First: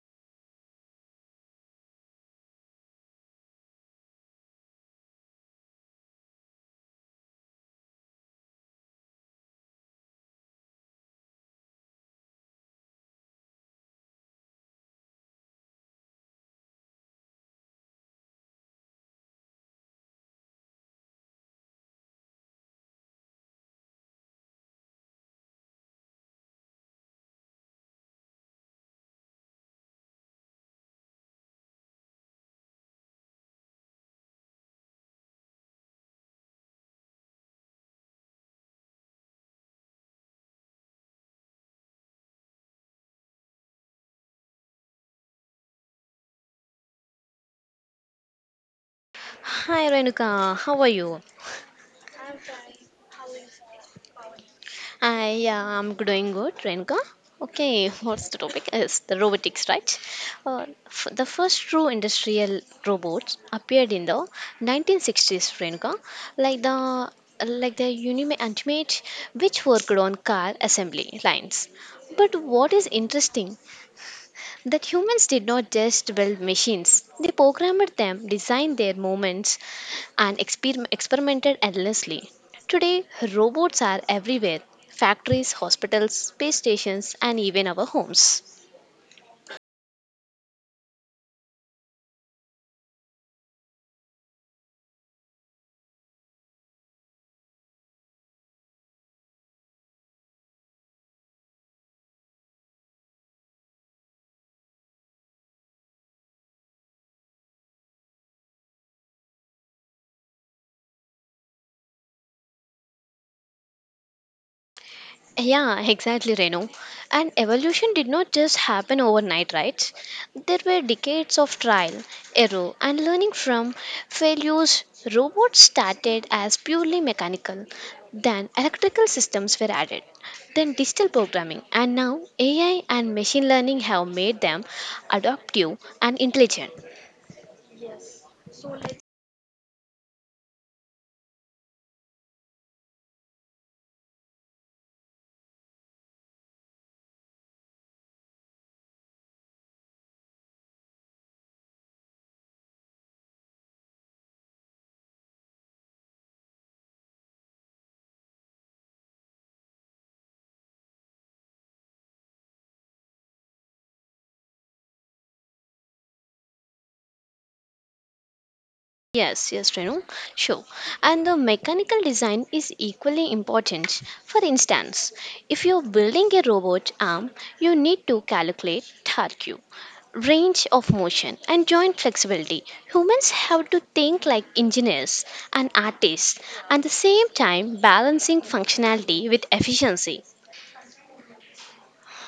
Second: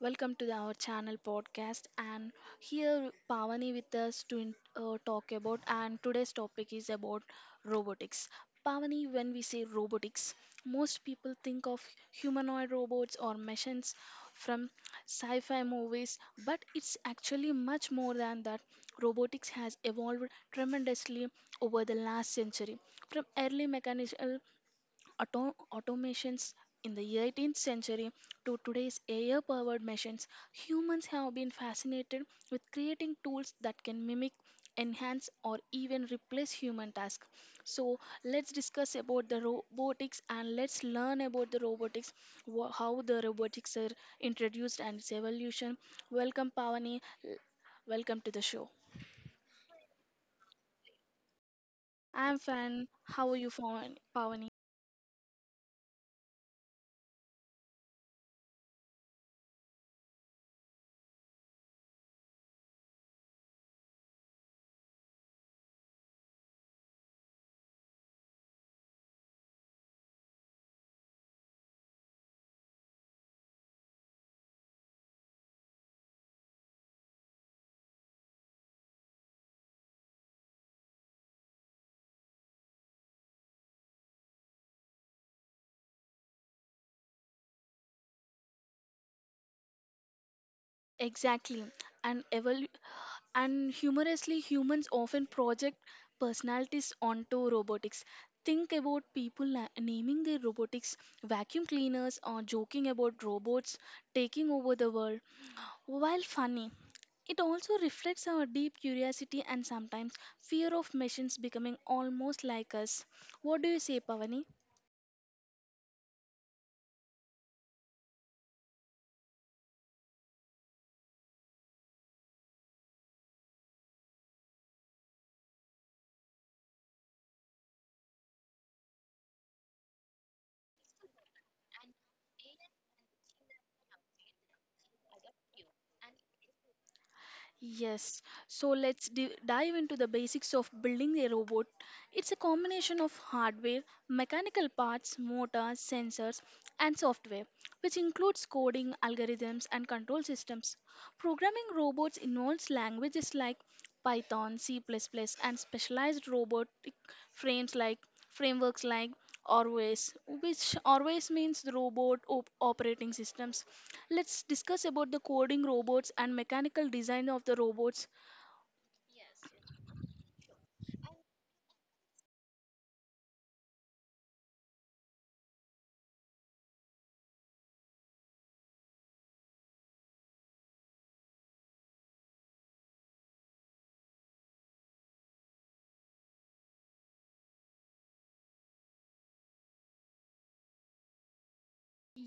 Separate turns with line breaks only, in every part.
welcome to our channel podcast. And here Pavani with us to talk about. And today's topic is about robotics. Pavani, when we say robotics, most people think of humanoid robots or machines from sci-fi movies, but it's actually much more than that. Robotics has evolved tremendously over the last century, from early mechanical automations in the 18th century to today's AI powered machines, humans have been fascinated with creating tools that can mimic, enhance, or even replace human tasks. So, let's discuss about the robotics and let's learn about the robotics, how the robotics are introduced and its evolution. Welcome, Pavani. L- Welcome to the show.
Hi Renuka, how are you?
I'm fine. How are you, Pavani?
I am doing good, Renuka. Okay, what's the topic? It's the robotics, right? The first true industrial robots appeared in the 1960s, Renuka, like the like the Unime Ultimate, which worked on car assembly lines. But what is interesting that humans did not just build machines, they programmed them, designed their movements, and experimented endlessly. Today, robots are everywhere: factories, hospitals, space stations, and even our homes.
Exactly. And evol- And humorously, humans often project personalities onto robotics. Think about people naming their robotics vacuum cleaners or joking about robots taking over the world. While funny, it also reflects our deep curiosity and sometimes fear of machines becoming almost like us. What do you say, Pavani?
Yeah, exactly, Renu. And evolution did not just happen overnight, right? There were decades of trial, error, and learning from failures. Robots started as purely mechanical, then electrical systems were added, then digital programming, and now AI and machine learning have made them adaptive and intelligent.
Yes, so let's dive into the basics of building a robot. It's a combination of hardware, mechanical parts, motors, sensors, and software, which includes coding, algorithms, and control systems. Programming robots involves languages like Python, C++, plus plus, and specialized robotic frames like frameworks like Orways, which Orways means the robot operating systems. Let's discuss about the coding robots and mechanical design of the robots.
Yes, Renu. Sure. And the mechanical design is equally important. For instance, if you're building a robot arm, you need to calculate torque, range of motion, and joint flexibility. Humans have to think like engineers and artists, at the same time balancing functionality with efficiency.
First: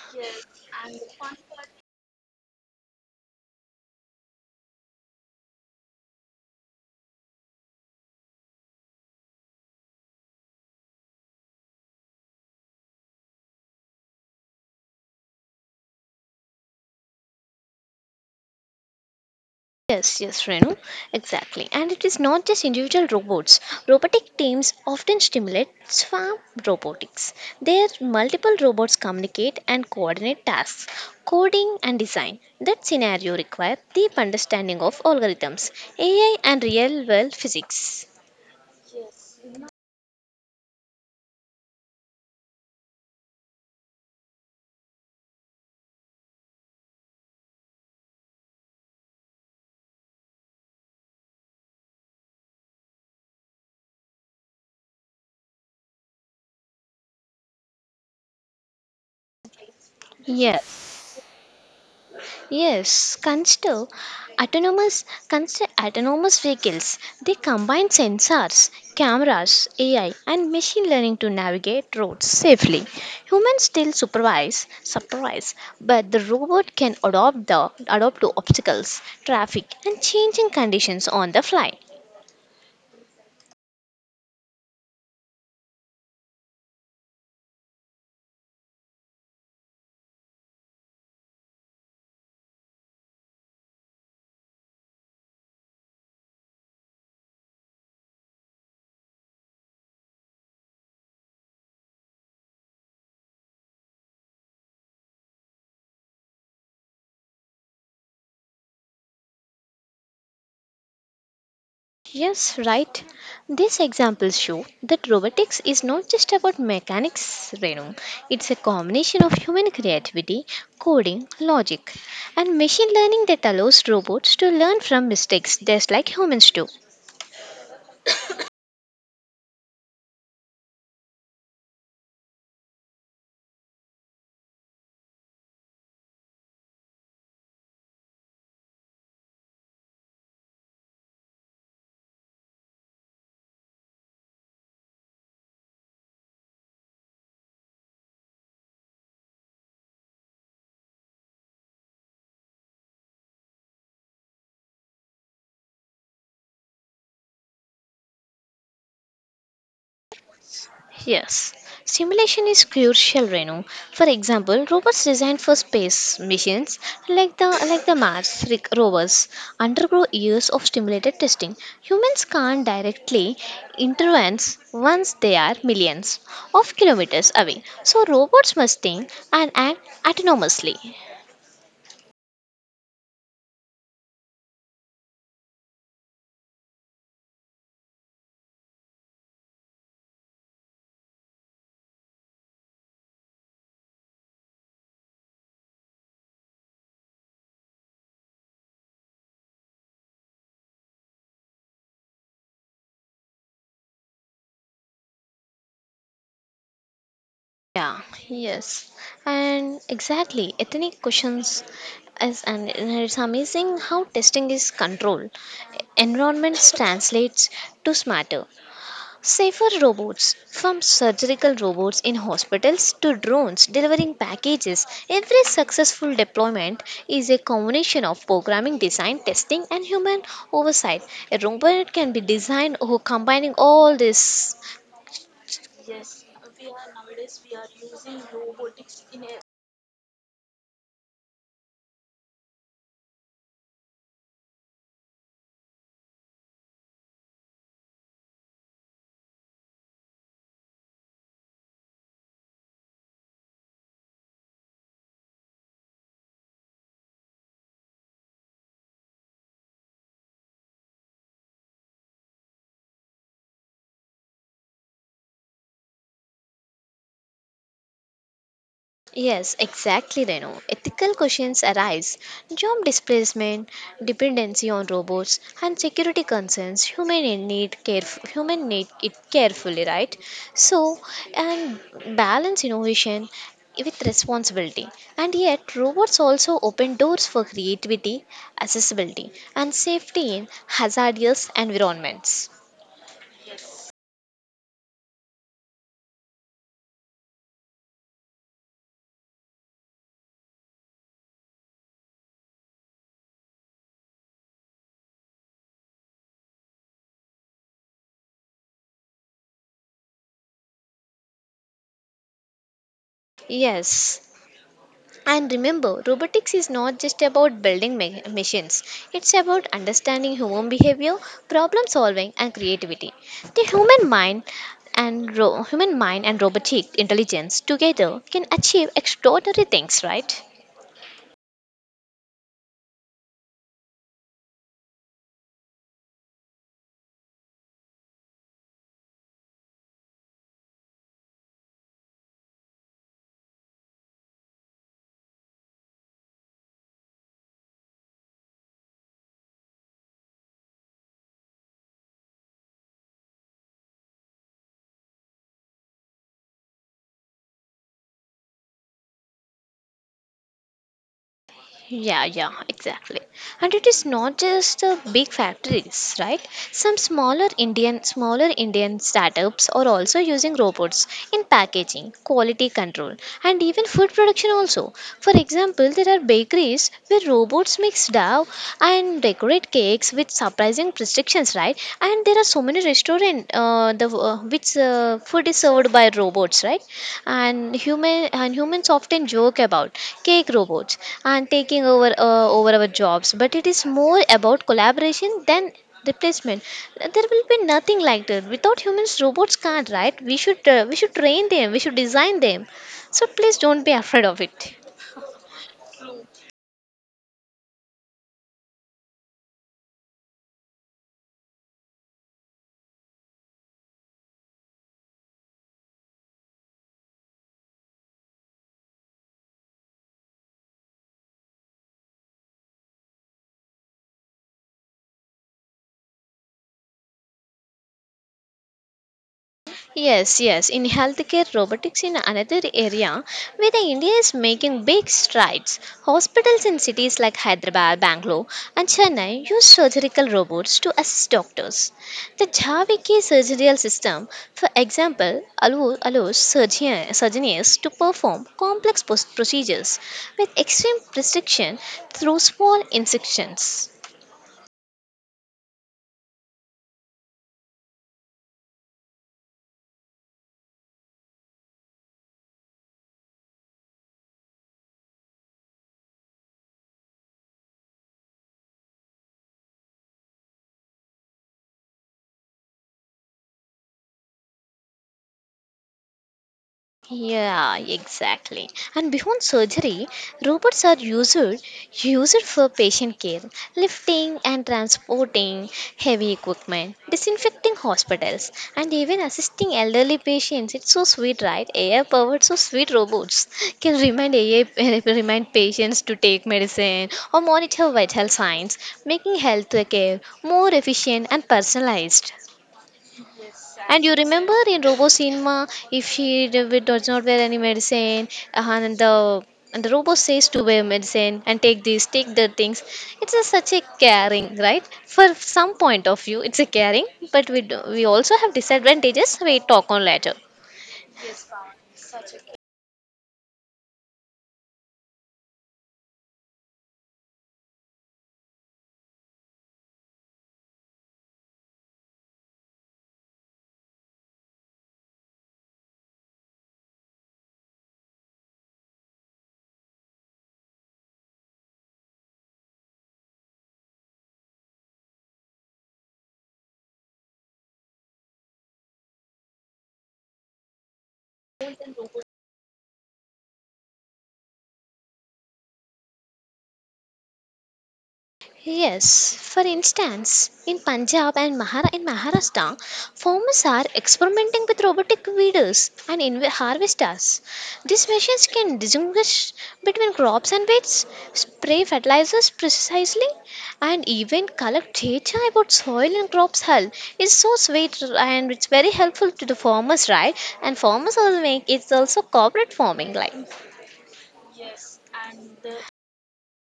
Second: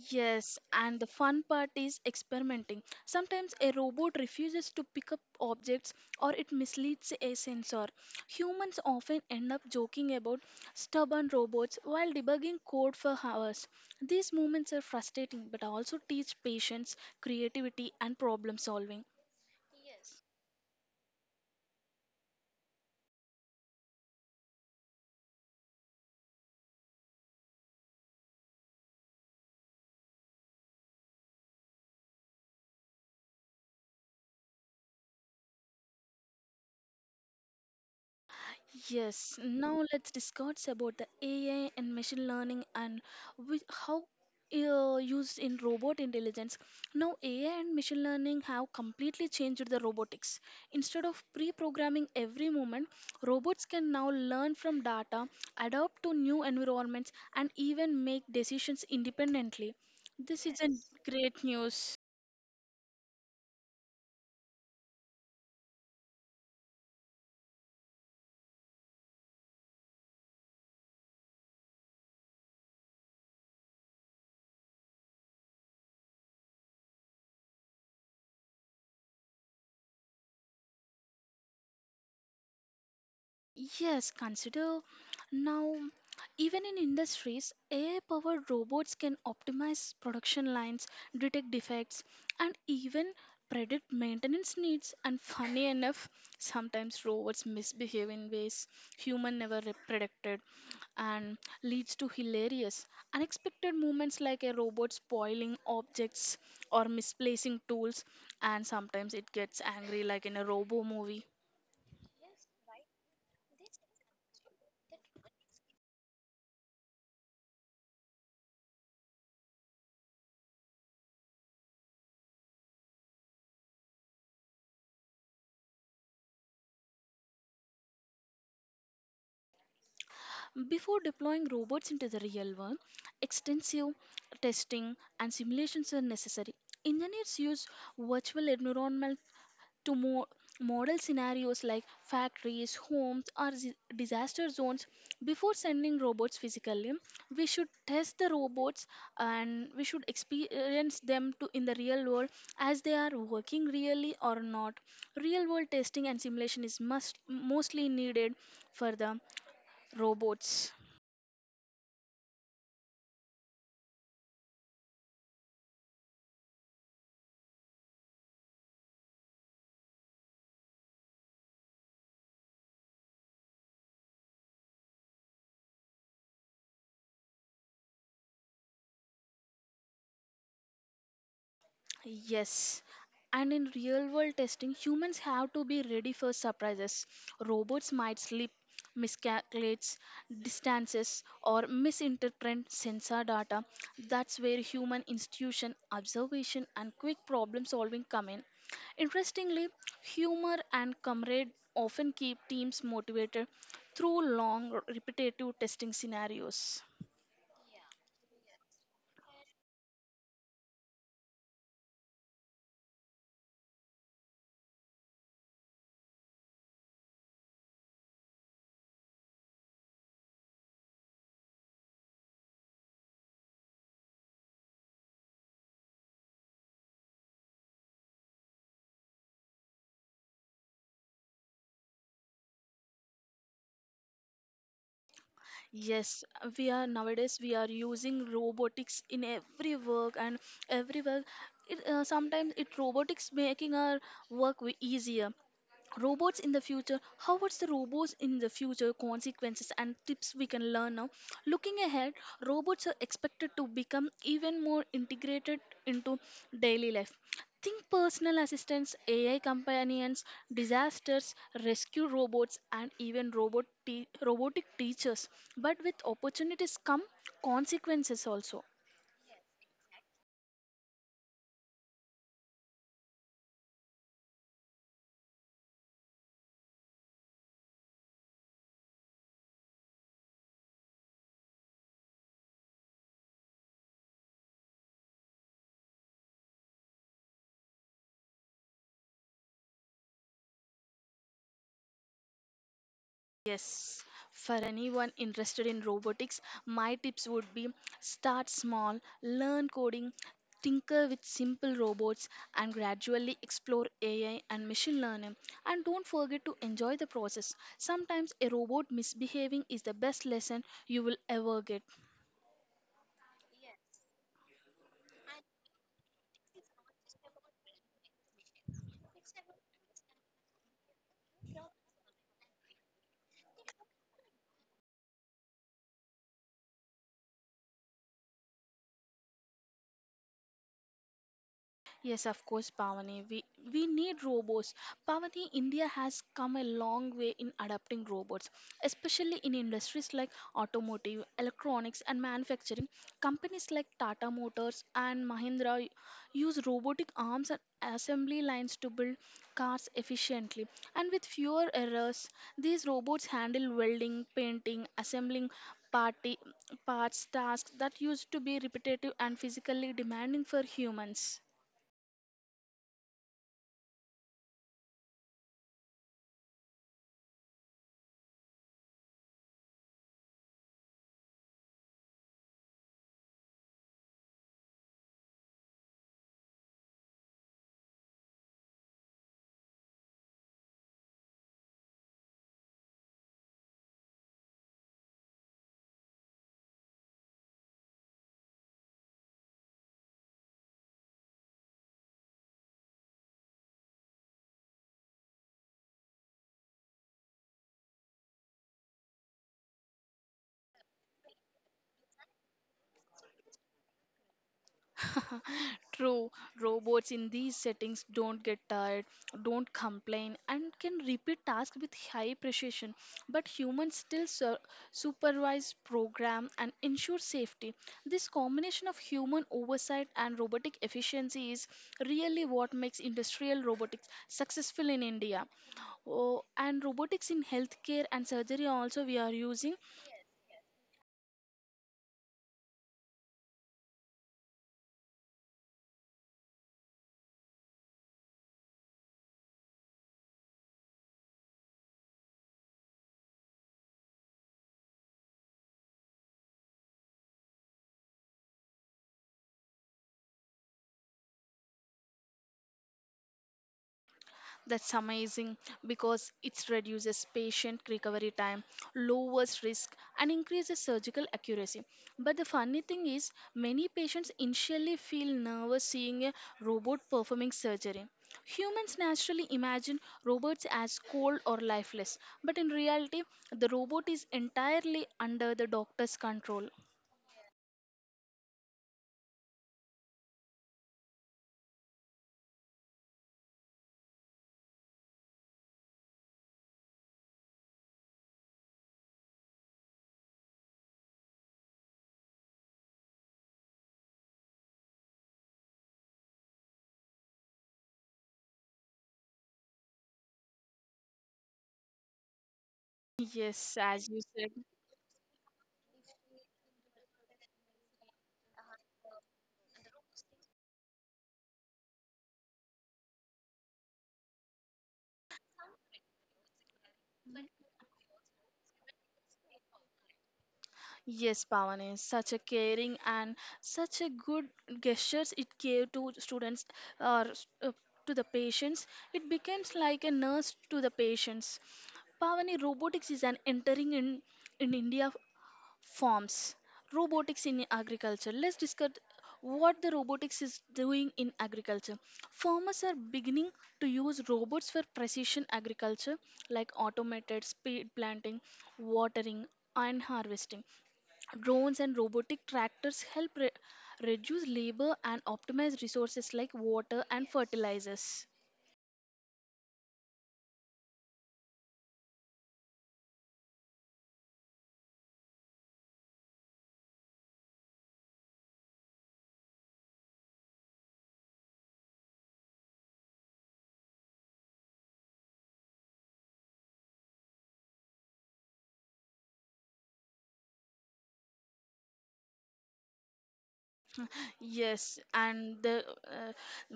Yes, and the fun part is experimenting. Sometimes a robot refuses to pick up objects or it misleads a sensor. Humans often end up joking about stubborn robots while debugging code for hours. These moments are frustrating but also teach patience, creativity, and problem solving. Yes.
Yes, Renu, exactly. And it is not just individual robots. Robotic teams often stimulate swarm robotics. There, multiple robots communicate and coordinate tasks, coding and design. That scenario requires deep understanding of algorithms, AI, and real world physics.
Yes, now let's discuss about the AI and machine learning and which, how used in robot intelligence. Now, AI and machine learning have completely changed the robotics. Instead of pre programming every moment, robots can now learn from data, adapt to new environments, and even make decisions independently. This is a Yes.
Yes.
great news.
Yes, consider autonomous vehicles. They combine sensors, cameras, AI, and machine learning to navigate roads safely. Humans still supervise, but the robot can adopt the adapt to obstacles, traffic, and changing conditions on the fly.
Yes, consider now, even in industries, AI powered robots can optimize production lines, detect defects, and even predict maintenance needs. And funny enough, sometimes robots misbehave in ways human never predicted and leads to hilarious, unexpected moments like a robot spoiling objects or misplacing tools. And sometimes it gets angry, like in a robo movie.
Yes, right. These examples show that robotics is not just about mechanics, Renu. It's a combination of human creativity, coding, logic, and machine learning that allows robots to learn from mistakes just like humans do.
Before deploying robots into the real world, extensive testing and simulations are necessary. Engineers use virtual environments to model scenarios like factories, homes, or disaster zones. Before sending robots physically, we should test the robots and we should experience them to in the real world as they are working really or not. Real world testing and simulation is must mostly needed for the robots.
Yes, simulation is crucial, Renu. For example, robots designed for space missions like the Mars rovers undergo years of stimulated testing. Humans can't directly intervene once they are millions of kilometers away. So robots must think and act autonomously.
Yes. And in real world testing, humans have to be ready for surprises. Robots might slip, miscalculate distances, or misinterpret sensor data. That's where human institution, observation, and quick problem solving come in. Interestingly, humor and comrade often keep teams motivated through long, repetitive testing scenarios.
Yeah, yes. And exactly, ethnic questions is and it's amazing how testing is controlled. Environments translates to smarter, safer robots from surgical robots in hospitals to drones delivering packages. Every successful deployment is a combination of programming, design, testing and human oversight. A robot can be designed or combining all this.
Yes, we are nowadays we are using robotics in every work and everywhere. It, sometimes it robotics making our work way easier. Robots in the future. How what's the robots in the future consequences and tips we can learn now? Looking ahead, robots are expected to become even more integrated into daily life. Think personal assistants, AI companions, disasters, rescue robots, and even robotic teachers. But with opportunities come consequences also.
Yes, exactly, Renu. Ethical questions arise. Job displacement, dependency on robots, and security concerns. Human need it carefully, right? So, and balance innovation with responsibility. And yet, robots also open doors for creativity, accessibility, and safety in hazardous environments.
Yes, for anyone interested in robotics, my tips would be start small, learn coding, tinker with simple robots, and gradually explore AI and machine learning. And don't forget to enjoy the process. Sometimes a robot misbehaving is the best lesson you will ever get.
Yes. And remember, robotics is not just about building machines, it's about understanding human behavior, problem solving, and creativity. The human mind and robotic intelligence together can achieve extraordinary things, right?
Yes, of course, Pavani. We need robots. Pavani, India has come a long way in adapting robots, especially in industries like automotive, electronics, and manufacturing. Companies like Tata Motors and Mahindra use robotic arms and assembly lines to build cars efficiently and with fewer errors. These robots handle welding, painting, assembling party parts tasks that used to be repetitive and physically demanding for humans.
Yeah, yeah, exactly. And it is not just the big factories, right? Some smaller Indian startups are also using robots in packaging, quality control, and even food production also. For example, there are bakeries where robots mix dough and decorate cakes with surprising restrictions, right? And there are so many restaurants different the which food is served by robots, right. And humans often joke about cake robots and taking over over our jobs, but it is more about collaboration than replacement. There will be nothing like that without humans. Robots can't, right? We should train them, we should design them, so please don't be afraid of it.
True, robots in these settings don't get tired, don't complain, and can repeat tasks with high precision. But humans still supervise, program, and ensure safety. This combination of human oversight and robotic efficiency is really what makes industrial robotics successful in India. Oh, and robotics in healthcare and surgery also we are using.
Yes, yes. In healthcare robotics in another area where the India is making big strides. Hospitals in cities like Hyderabad, Bangalore and Chennai use surgical robots to assist doctors. The Javiki surgical system, for example, allows surgeons to perform complex procedures with extreme precision through small incisions.
That's amazing because it reduces patient recovery time, lowers risk, and increases surgical accuracy. But the funny thing is, many patients initially feel nervous seeing a robot performing surgery. Humans naturally imagine robots as cold or lifeless, but in reality, the robot is entirely under the doctor's control.
Yeah, exactly. And beyond surgery, robots are used for patient care, lifting and transporting heavy equipment, disinfecting hospitals, and even assisting elderly patients. It's so sweet, right? AI powered, so sweet robots can remind AI remind patients to take medicine or monitor vital signs, making healthcare more efficient and personalized.
Yes,
And
as
you
you said.
remember in Robo Cinema, if she does not wear any medicine, and the robot says to wear medicine and take these, take the things. It's a, such a caring, right? For some point of view, it's a caring, but we do, we also have disadvantages. We talk on later.
Yes, Pavani, such a caring and such a good gestures it gave to students or to the patients. It becomes like a nurse to the patients. Pavani, robotics is an entering in India forms. Robotics in agriculture. Let's discuss what the robotics is doing in agriculture. Farmers are beginning to use robots for precision agriculture like automated speed planting, watering, and harvesting. Drones and robotic tractors help reduce labor and optimize resources like water and fertilizers.
Yes, for instance, in in Maharashtra, farmers are experimenting with robotic weeders and harvesters. These machines can distinguish between crops and weeds, spray fertilizers precisely, and even collect data about soil and crops health. It's so sweet and it's very helpful to the farmers, right? And farmers also make it's also corporate farming, like.
Yes, and the uh,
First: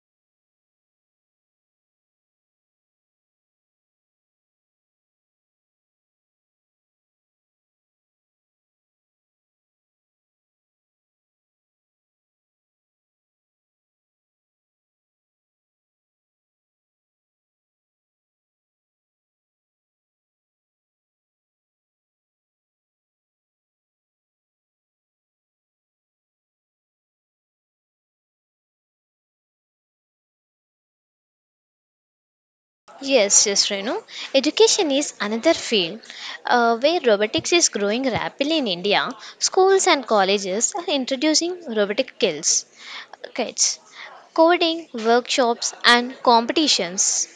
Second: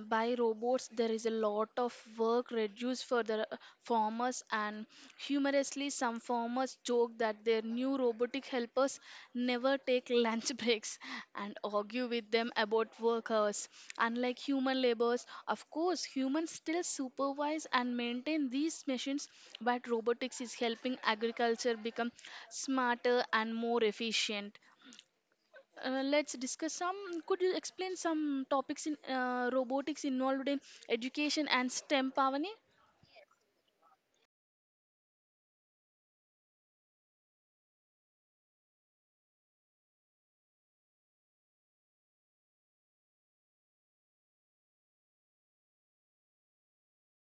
by robots there is a lot of work reduced for the farmers and humorously some farmers joke that their new robotic helpers never take lunch breaks and argue with them about workers. Unlike human laborers, of course, humans still supervise and maintain these machines, but robotics is helping agriculture become smarter and more efficient. Let's discuss some. Could you explain some topics in robotics involved in education and STEM, Pavani?
Yes, Renu. Education is another field where robotics is growing rapidly in India. Schools and colleges are introducing robotic skills, kits, coding, workshops, and competitions.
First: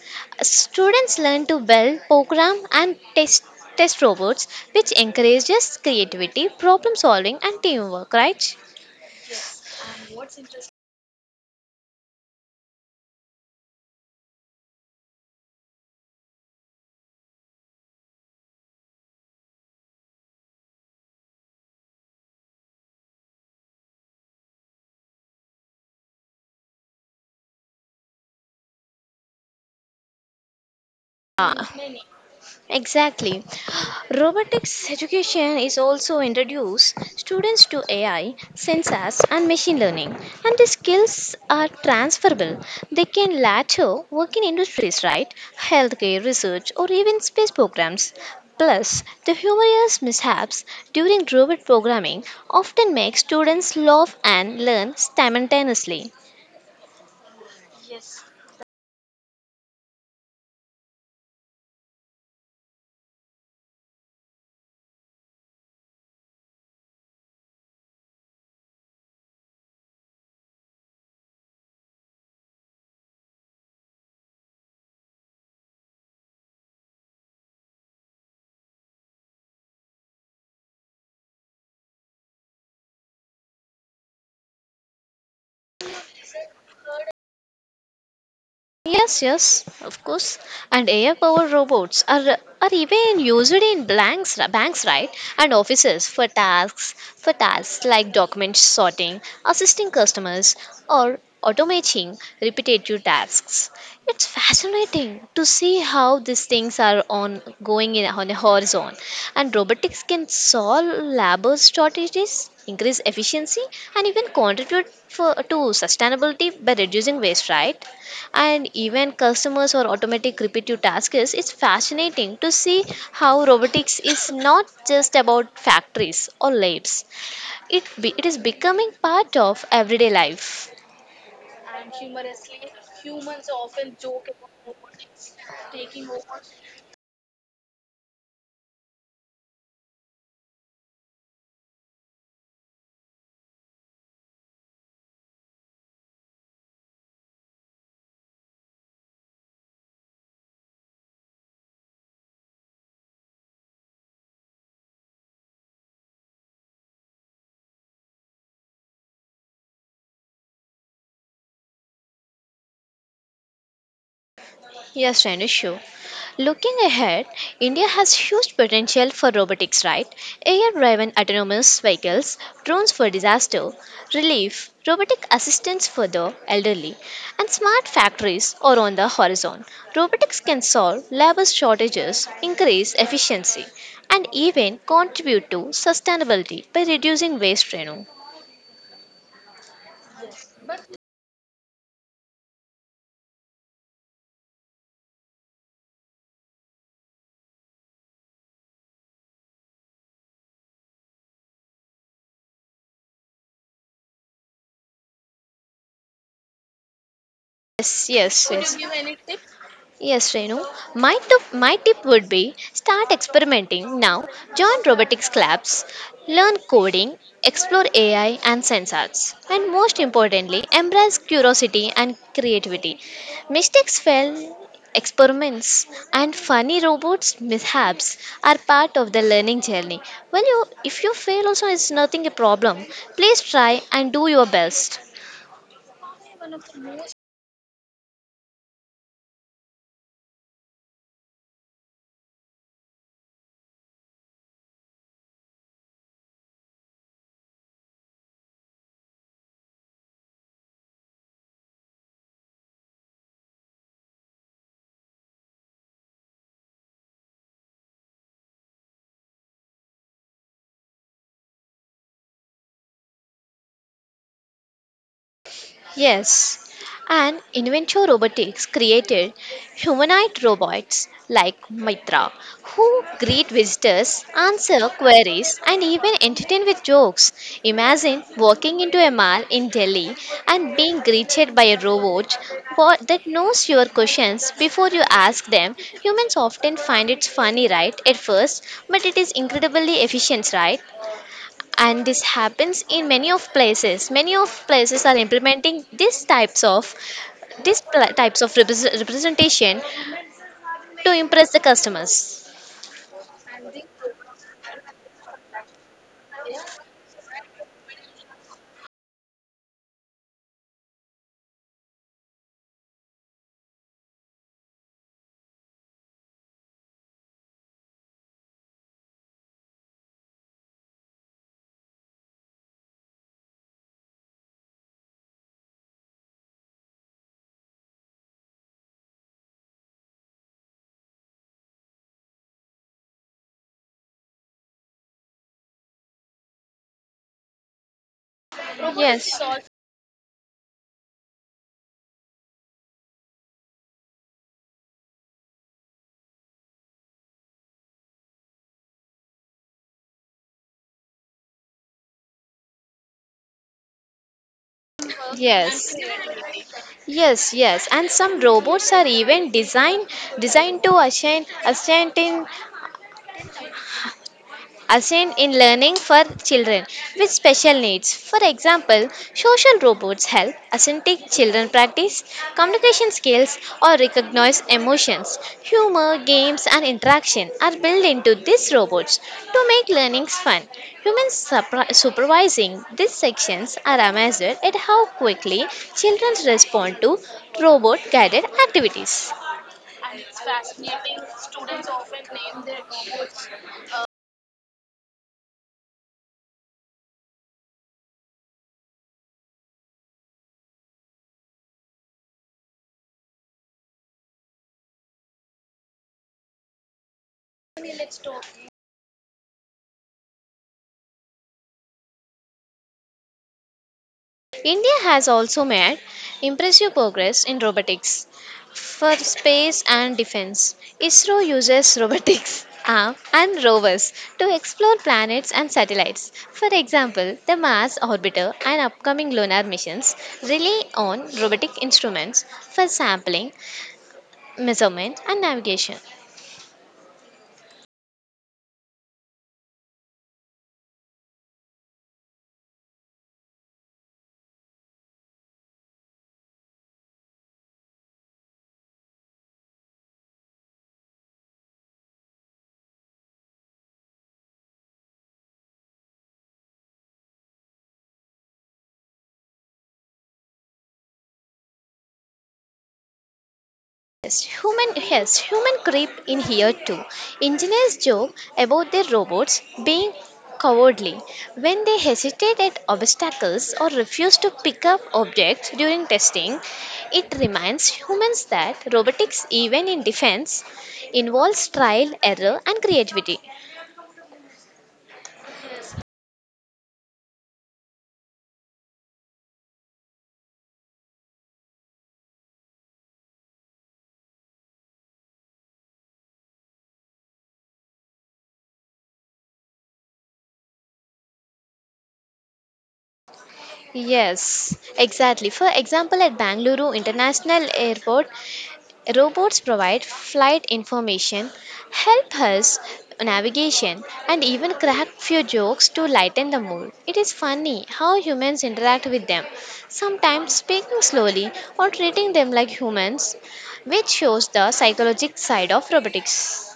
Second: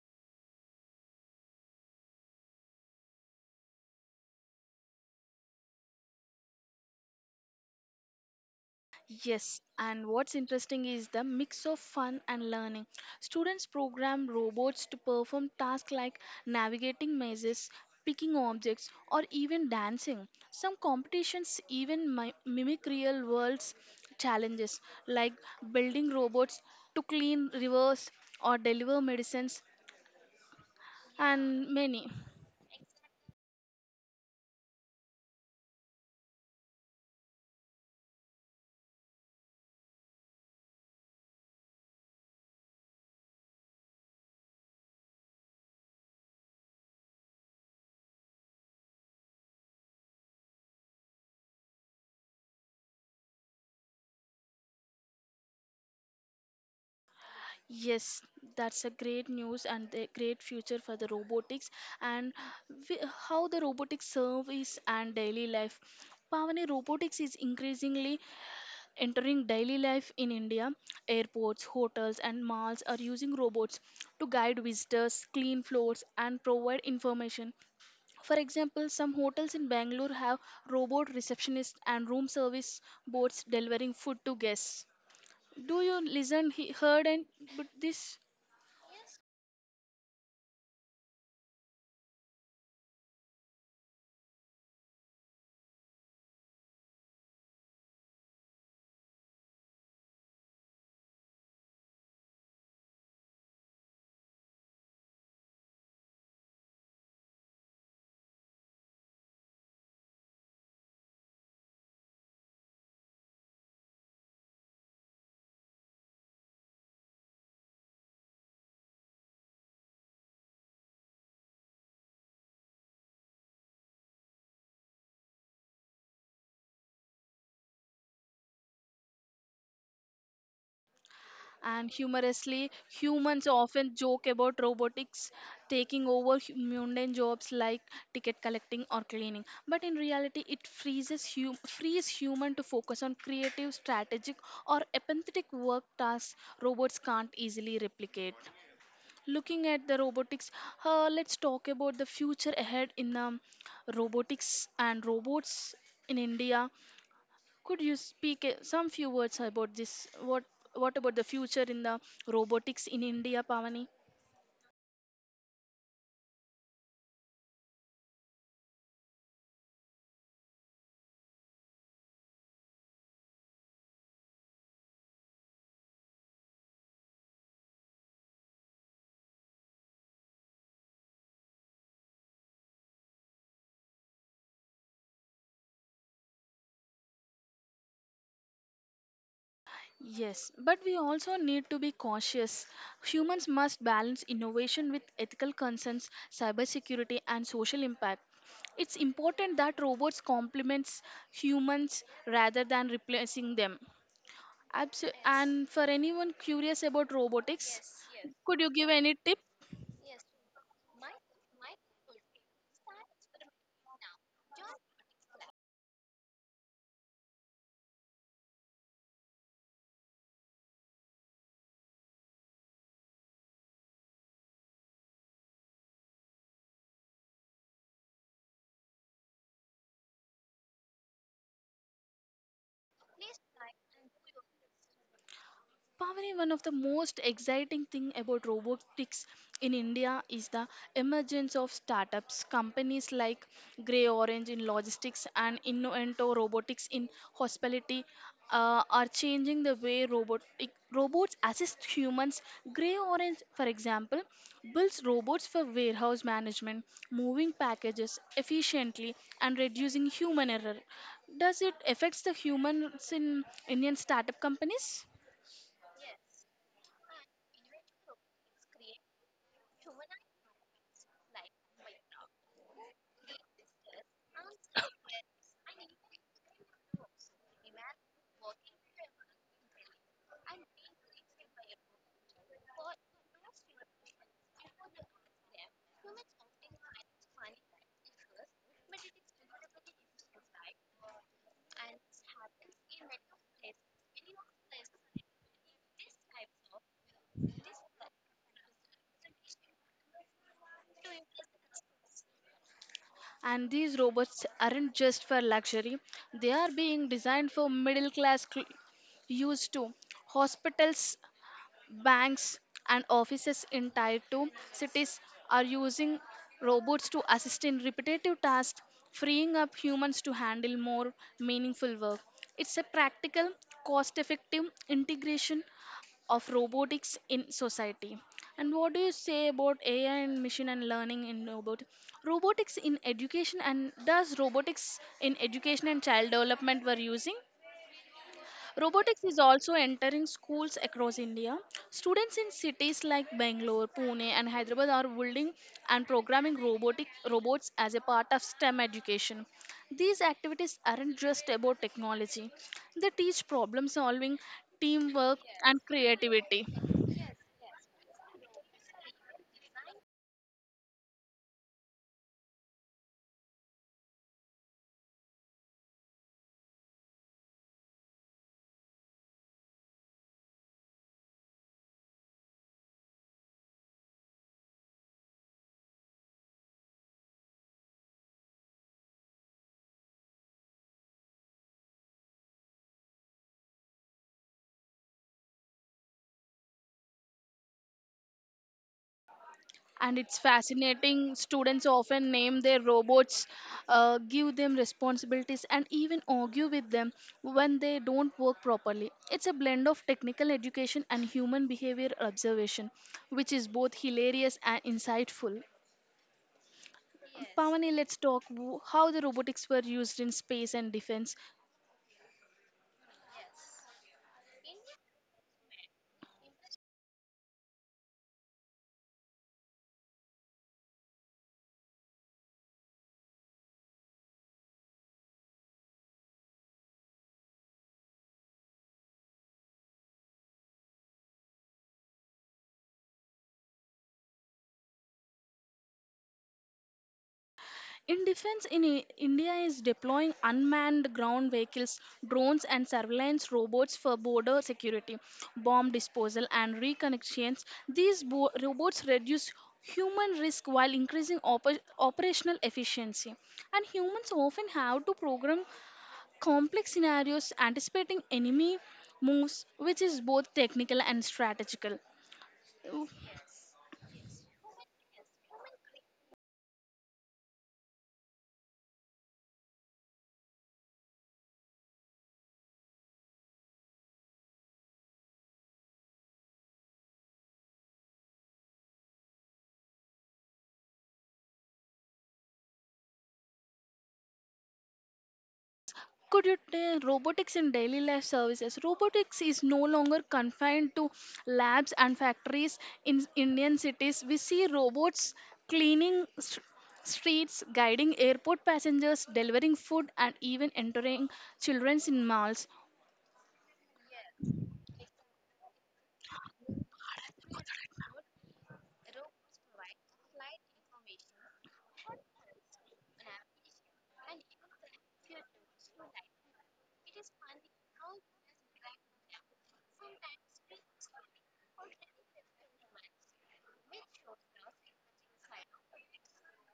Students learn to build, program, and test robots, which encourages creativity, problem solving, and teamwork. Right?
Yes, and what's interesting is the mix of fun and learning. Students program robots to perform tasks like navigating mazes, picking objects, or even dancing. Some competitions even mimic real world's challenges, like building robots to clean rivers or deliver medicines,
Yeah.
and many.
Exactly. Robotics education is also introduced students to AI, sensors and machine learning and the skills are transferable. They can later work in industries, right? Healthcare, research or even space programs. Plus, the humorous mishaps during robot programming often make students laugh and learn simultaneously.
Yes, that's a great news and a great future for the robotics and we, how the robotics service and daily life. Pavani, robotics is increasingly entering daily life in India. Airports, hotels, and malls are using robots to guide visitors, clean floors, and provide information. For example, some hotels in Bangalore have robot receptionists and room service bots delivering food to guests. Do you listen, he, heard, and but this?
Yes, yes, of course. And AI-powered robots are even used in blanks, banks, right? And offices for tasks like document sorting, assisting customers, or automating repetitive tasks. It's fascinating to see how these things are on going in on a horizon, and robotics can solve labor shortages, increase efficiency, and even contribute for, to sustainability by reducing waste, right? And even customers or automatic repetitive tasks. It's fascinating to see how robotics is not just about factories or labs. It, be, it is becoming part of everyday life.
And humorously, humans often joke about robotics taking over mundane jobs like ticket collecting or cleaning. But in reality, it frees human to focus on creative, strategic, or empathetic work tasks robots can't easily replicate. Looking at the robotics, let's talk about the future ahead in robotics and robots in India. Could you speak some few words about this? What about the future in the robotics in India, Pavani?
Yes, Renishu. Looking ahead, India has huge potential for robotics, right? AI driven autonomous vehicles, drones for disaster relief, robotic assistance for the elderly, and smart factories are on the horizon. Robotics can solve labor shortages, increase efficiency, and even contribute to sustainability by reducing waste, Renu.
Yes, but we also need to be cautious. Humans must balance innovation with ethical concerns, cybersecurity, and social impact. It's important that robots complements humans rather than replacing them. And for anyone curious about robotics,
Yes, yes,
could you
yes.
give any tip?
Yes, Renu. My tip would be start experimenting now. Join robotics clubs, learn coding, explore AI and sensors, and most importantly, embrace curiosity and creativity. Mistakes, fail, experiments, and funny robots mishaps are part of the learning journey. Well, you, if you fail also, it's nothing a problem. Please try and do your best.
Pavani, one of the most exciting thing about robotics in India is the emergence of startups. Companies like Grey Orange in logistics and Innovento Robotics in hospitality are changing the way robotic robots assist humans. Grey Orange, for example, builds robots for warehouse management, moving packages efficiently and reducing human error. Does it affects the humans in Indian startup companies?
Yes, and Inventio Robotics created humanoid robots like Mitra, who greet visitors, answer queries, and even entertain with jokes. Imagine walking into a mall in Delhi and being greeted by a robot that knows your questions before you ask them. Humans often find it funny, right, at first, but it is incredibly efficient, right? And this happens in many of places are implementing these types of types of representation to impress the customers.
And these robots aren't just for luxury, they are being designed for middle class use too. Hospitals, banks, and offices in tier 2 cities are using robots to assist in repetitive tasks, freeing up humans to handle more meaningful work. It's a practical, cost effective integration of robotics in society. And what do you say about AI and machine and learning in robotics in education and does robotics in education and child development we're using? Robotics
yes
is also entering schools across India. Students in cities like Bangalore, Pune, and Hyderabad are building and programming robotic robots as a part of STEM education. These activities aren't just about technology, they teach problem solving, teamwork, and
yes
creativity.
yes yes and some robots are even designed to assign ascertain assigned in learning for children with special needs. For example, social robots help autistic children practice communication skills or recognize emotions. Humor, games, and interaction are built into these robots to make learnings fun. Humans supervising these sections are amazed at how quickly children respond to robot guided activities.
And it's fascinating. Students often name their robots, give them responsibilities, and even argue with them when they don't work properly. It's a blend of technical education and human behavior observation, which is both hilarious and insightful. Pavani, let's talk how the robotics were used in space and defense.
India has also made impressive progress in robotics for space and defense. ISRO uses robotics arm and rovers to explore planets and satellites. For example, the Mars orbiter and upcoming lunar missions rely on robotic instruments for sampling, measurement, and navigation.
In defense, India is deploying unmanned ground vehicles, drones, and surveillance robots for border security, bomb disposal, and reconnections. These robots reduce human risk while increasing operational efficiency. And humans often have to program complex scenarios anticipating enemy moves, which is both technical and strategical.
Yes, human. Yes, human creep in here too. Engineers joke about their robots being cowardly when they hesitate at obstacles or refuse to pick up objects during testing. It reminds humans that robotics, even in defense, involves trial, error, and creativity.
Could you tell robotics in daily life services? Robotics is no longer confined to labs and factories in Indian cities. We see robots cleaning streets, guiding airport passengers, delivering food, and even entering children in malls.
Yes, exactly. For example, at Bangalore International Airport, robots provide flight information, help us navigation, and even crack few jokes to lighten the mood. It is funny how humans interact with them, sometimes speaking slowly or treating them like humans, which shows the psychological side of robotics.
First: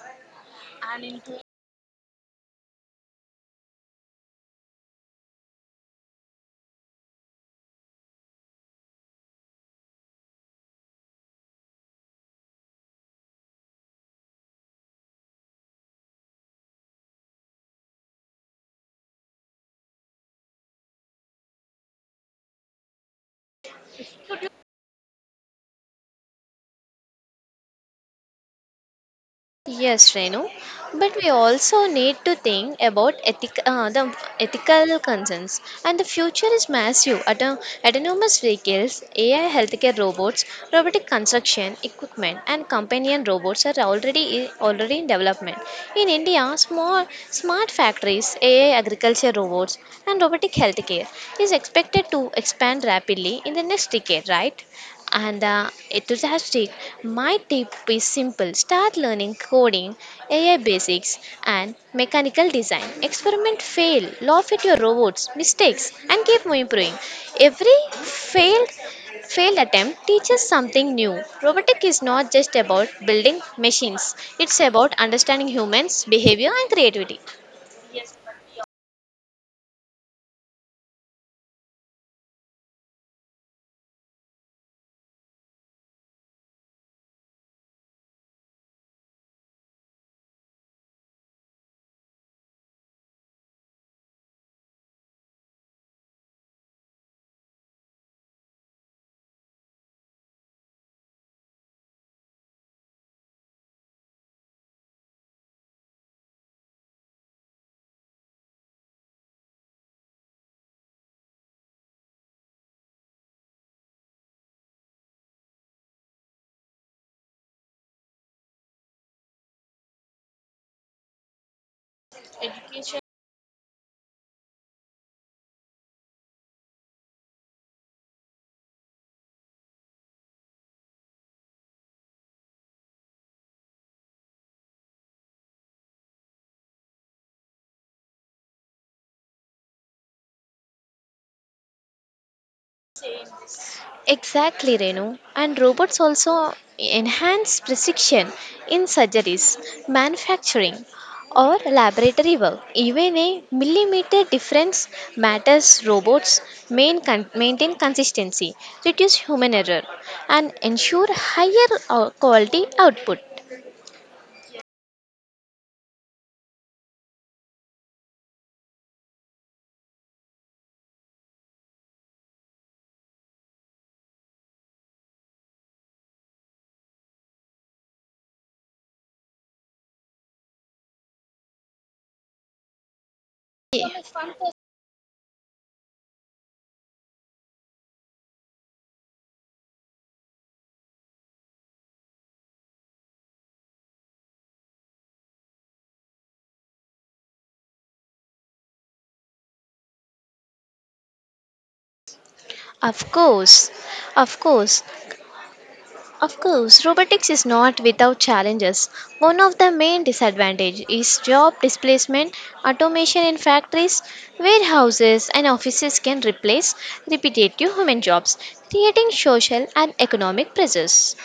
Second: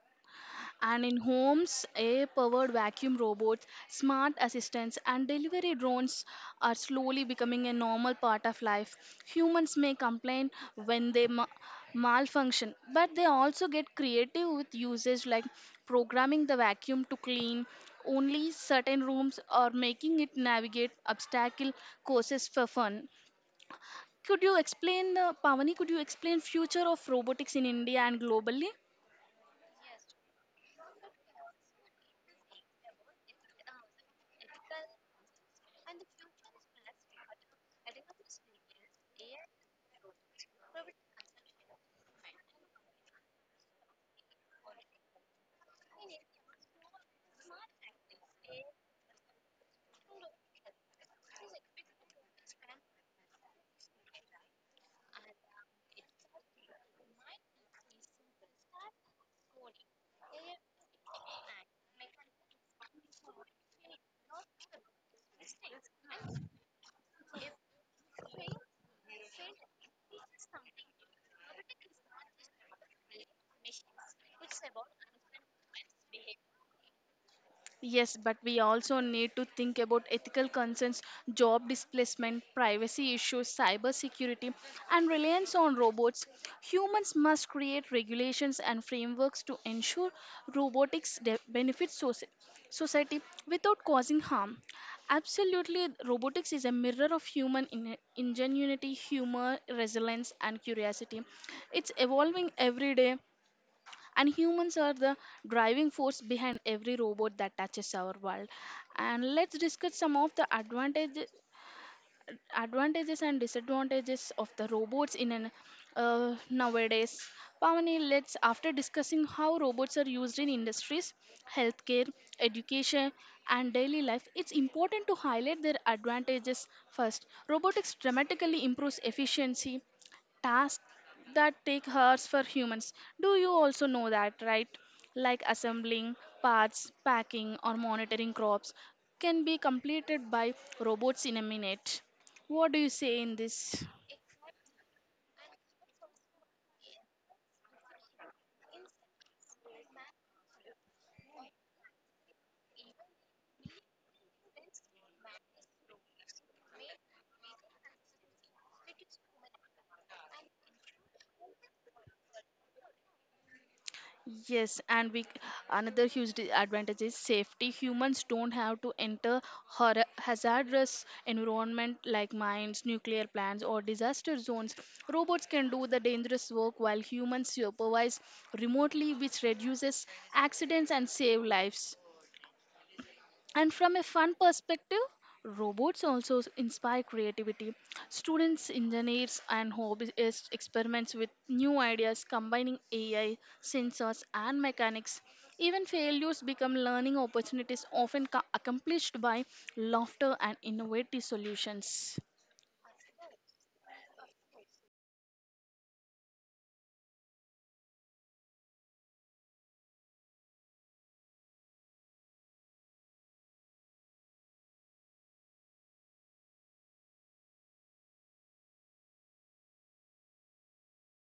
And in homes, AI powered vacuum robots, smart assistants, and delivery drones are slowly becoming a normal part of life. Humans may complain when they malfunction, but they also get creative with usage like programming the vacuum to clean only certain rooms or making it navigate obstacle courses for fun. Could you explain, Pavani, could you explain future of robotics in India and globally?
Yes, Renu, but we also need to think about the ethical concerns. And the future is massive. Autonomous vehicles, AI healthcare robots, robotic construction equipment, and companion robots are already in development. In India, small smart factories, AI agriculture robots, and robotic healthcare is expected to expand rapidly in the next decade. Right? And enthusiastic. My tip is simple start learning coding, AI basics, and mechanical design. Experiment, fail, laugh at your robots, mistakes, and keep improving. Every failed attempt teaches something new. Robotic is not just about building machines, it's about understanding humans, behavior, and creativity.
Yes, but we also need to think about ethical concerns, job displacement, privacy issues, cybersecurity, and reliance on robots. Humans must create regulations and frameworks to ensure robotics benefits society without causing harm. Absolutely, robotics is a mirror of human ingenuity, humor, resilience, and curiosity. It's evolving every day, and humans are the driving force behind every robot that touches our world. And let's discuss some of the advantages and disadvantages of the robots in an nowadays pavani. Let's, after discussing how robots are used in industries, healthcare, education, and daily life, it's important to highlight their advantages. First, robotics dramatically improves efficiency, tasks that take hours for humans. Do you also know that, right? Like assembling parts, packing, or monitoring crops can be completed by robots in a minute. What do you say in this?
Exactly, Renu. And robots also enhance precision in surgeries, manufacturing, or laboratory work. Even a millimeter difference matters. Robots maintain consistency, reduce human error, and ensure higher quality output.
Yes, and we another huge advantage is safety. Humans don't have to enter hazardous environment like mines, nuclear plants, or disaster zones. Robots can do the dangerous work while humans supervise remotely, which reduces accidents and save lives. And from a fun perspective, robots also inspire creativity. Students, engineers, and hobbyists experiments with new ideas combining AI, sensors, and mechanics. Even failures become learning opportunities, often accomplished by laughter and innovative solutions.
Of course, of course, Of course, robotics is not without challenges. One of the main disadvantages is job displacement. Automation in factories, warehouses, and offices can replace repetitive human jobs, creating social and economic pressures.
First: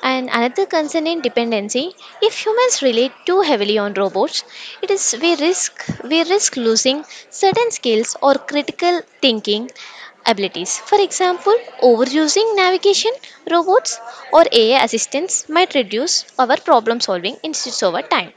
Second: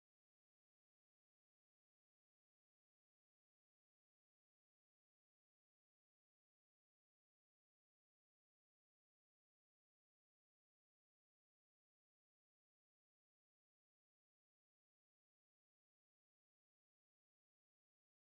And another concern in dependency, if humans rely too heavily on robots, it is we risk losing certain skills or critical thinking abilities. For example, overusing navigation robots or AI assistants might reduce our problem solving instead over time.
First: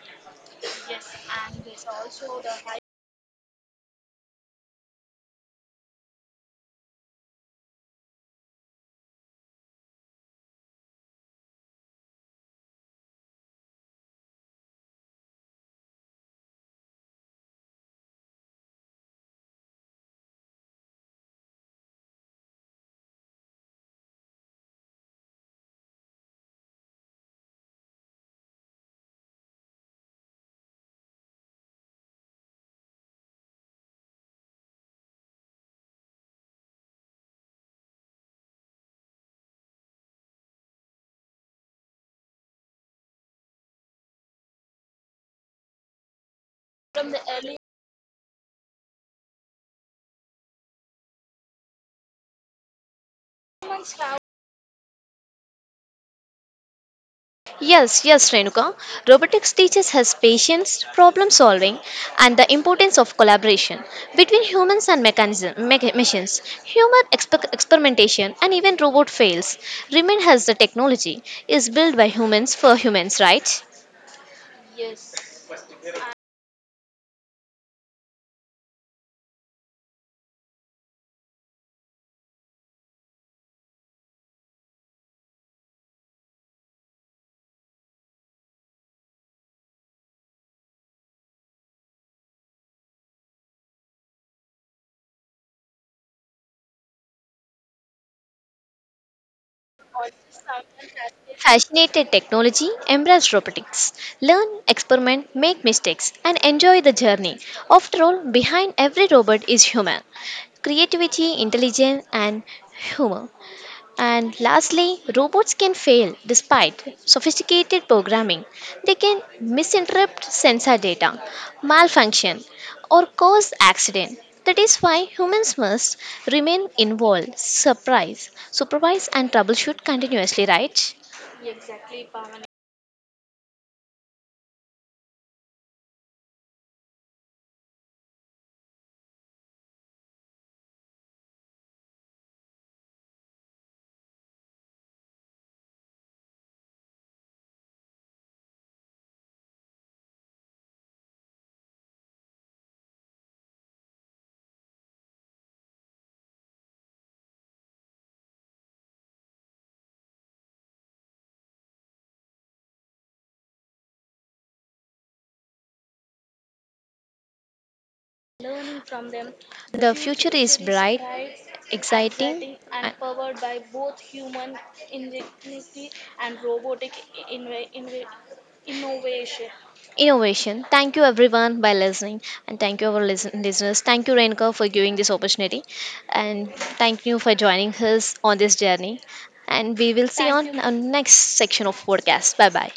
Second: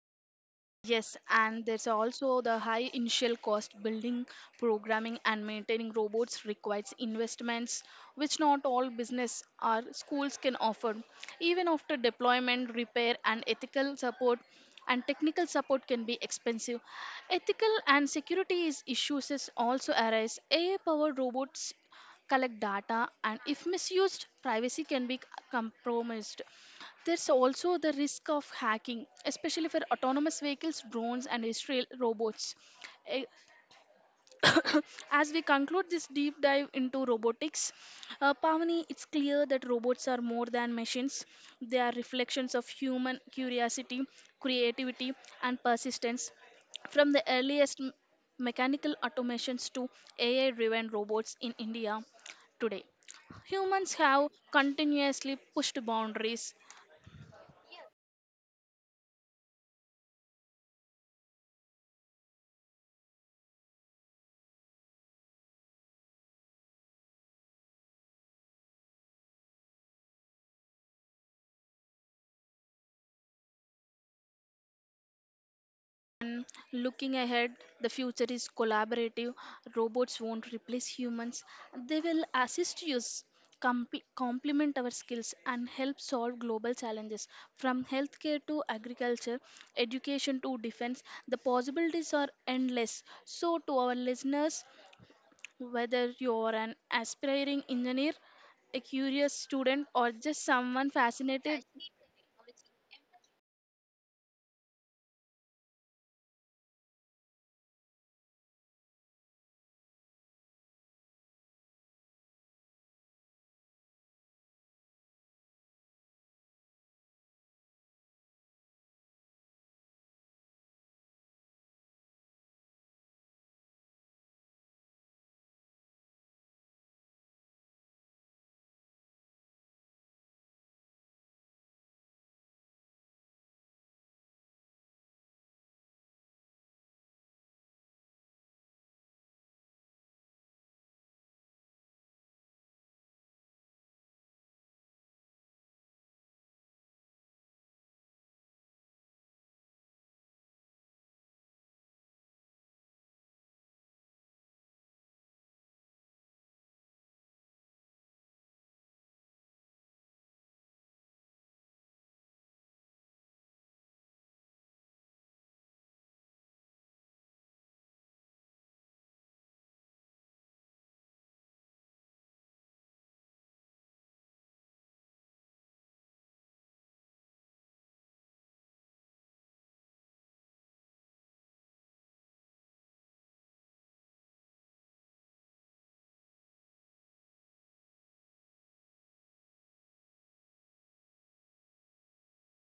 Yes, and there's also the high initial cost building, programming, and maintaining robots requires investments, which not all business or schools can offer. Even after deployment, repair, and ethical support, and technical support can be expensive. Ethical and security issues is also arise. AI powered robots collect data, and if misused, privacy can be compromised. There's also the risk of hacking, especially for autonomous vehicles, drones, and Israel robots. Eh, As we conclude this deep dive into robotics, Pavani, it's clear that robots are more than machines. They are reflections of human curiosity, creativity, and persistence. From the earliest mechanical automations to AI driven robots in India today, humans have continuously pushed boundaries.
Yes, yes, Renuka. Robotics teaches us patience, problem solving, and the importance of collaboration between humans and machines. Human experimentation and even robot fails remain as the technology is built by humans for humans, right?
And looking ahead, the future is collaborative. Robots won't replace humans, they will assist us, complement our skills, and help solve global challenges. From healthcare to agriculture, education to defense, the possibilities are endless. So, to our listeners, whether you're an aspiring engineer, a curious student, or just someone fascinated
Fascinated technology, embrace robotics, learn, experiment, make mistakes, and enjoy the journey. After all, behind every robot is human. Creativity, intelligence, and humor. And lastly, robots can fail despite sophisticated programming. They can misinterpret sensor data, malfunction, or cause accident. That is why humans must remain involved, surprise, supervise, and troubleshoot continuously, right? The future is bright, exciting, and innovation. Thank you everyone by listening, and thank you our listeners. Thank you Renka for giving this opportunity, and thank you for joining us on this journey. And we will see on our next section of podcast. Bye bye.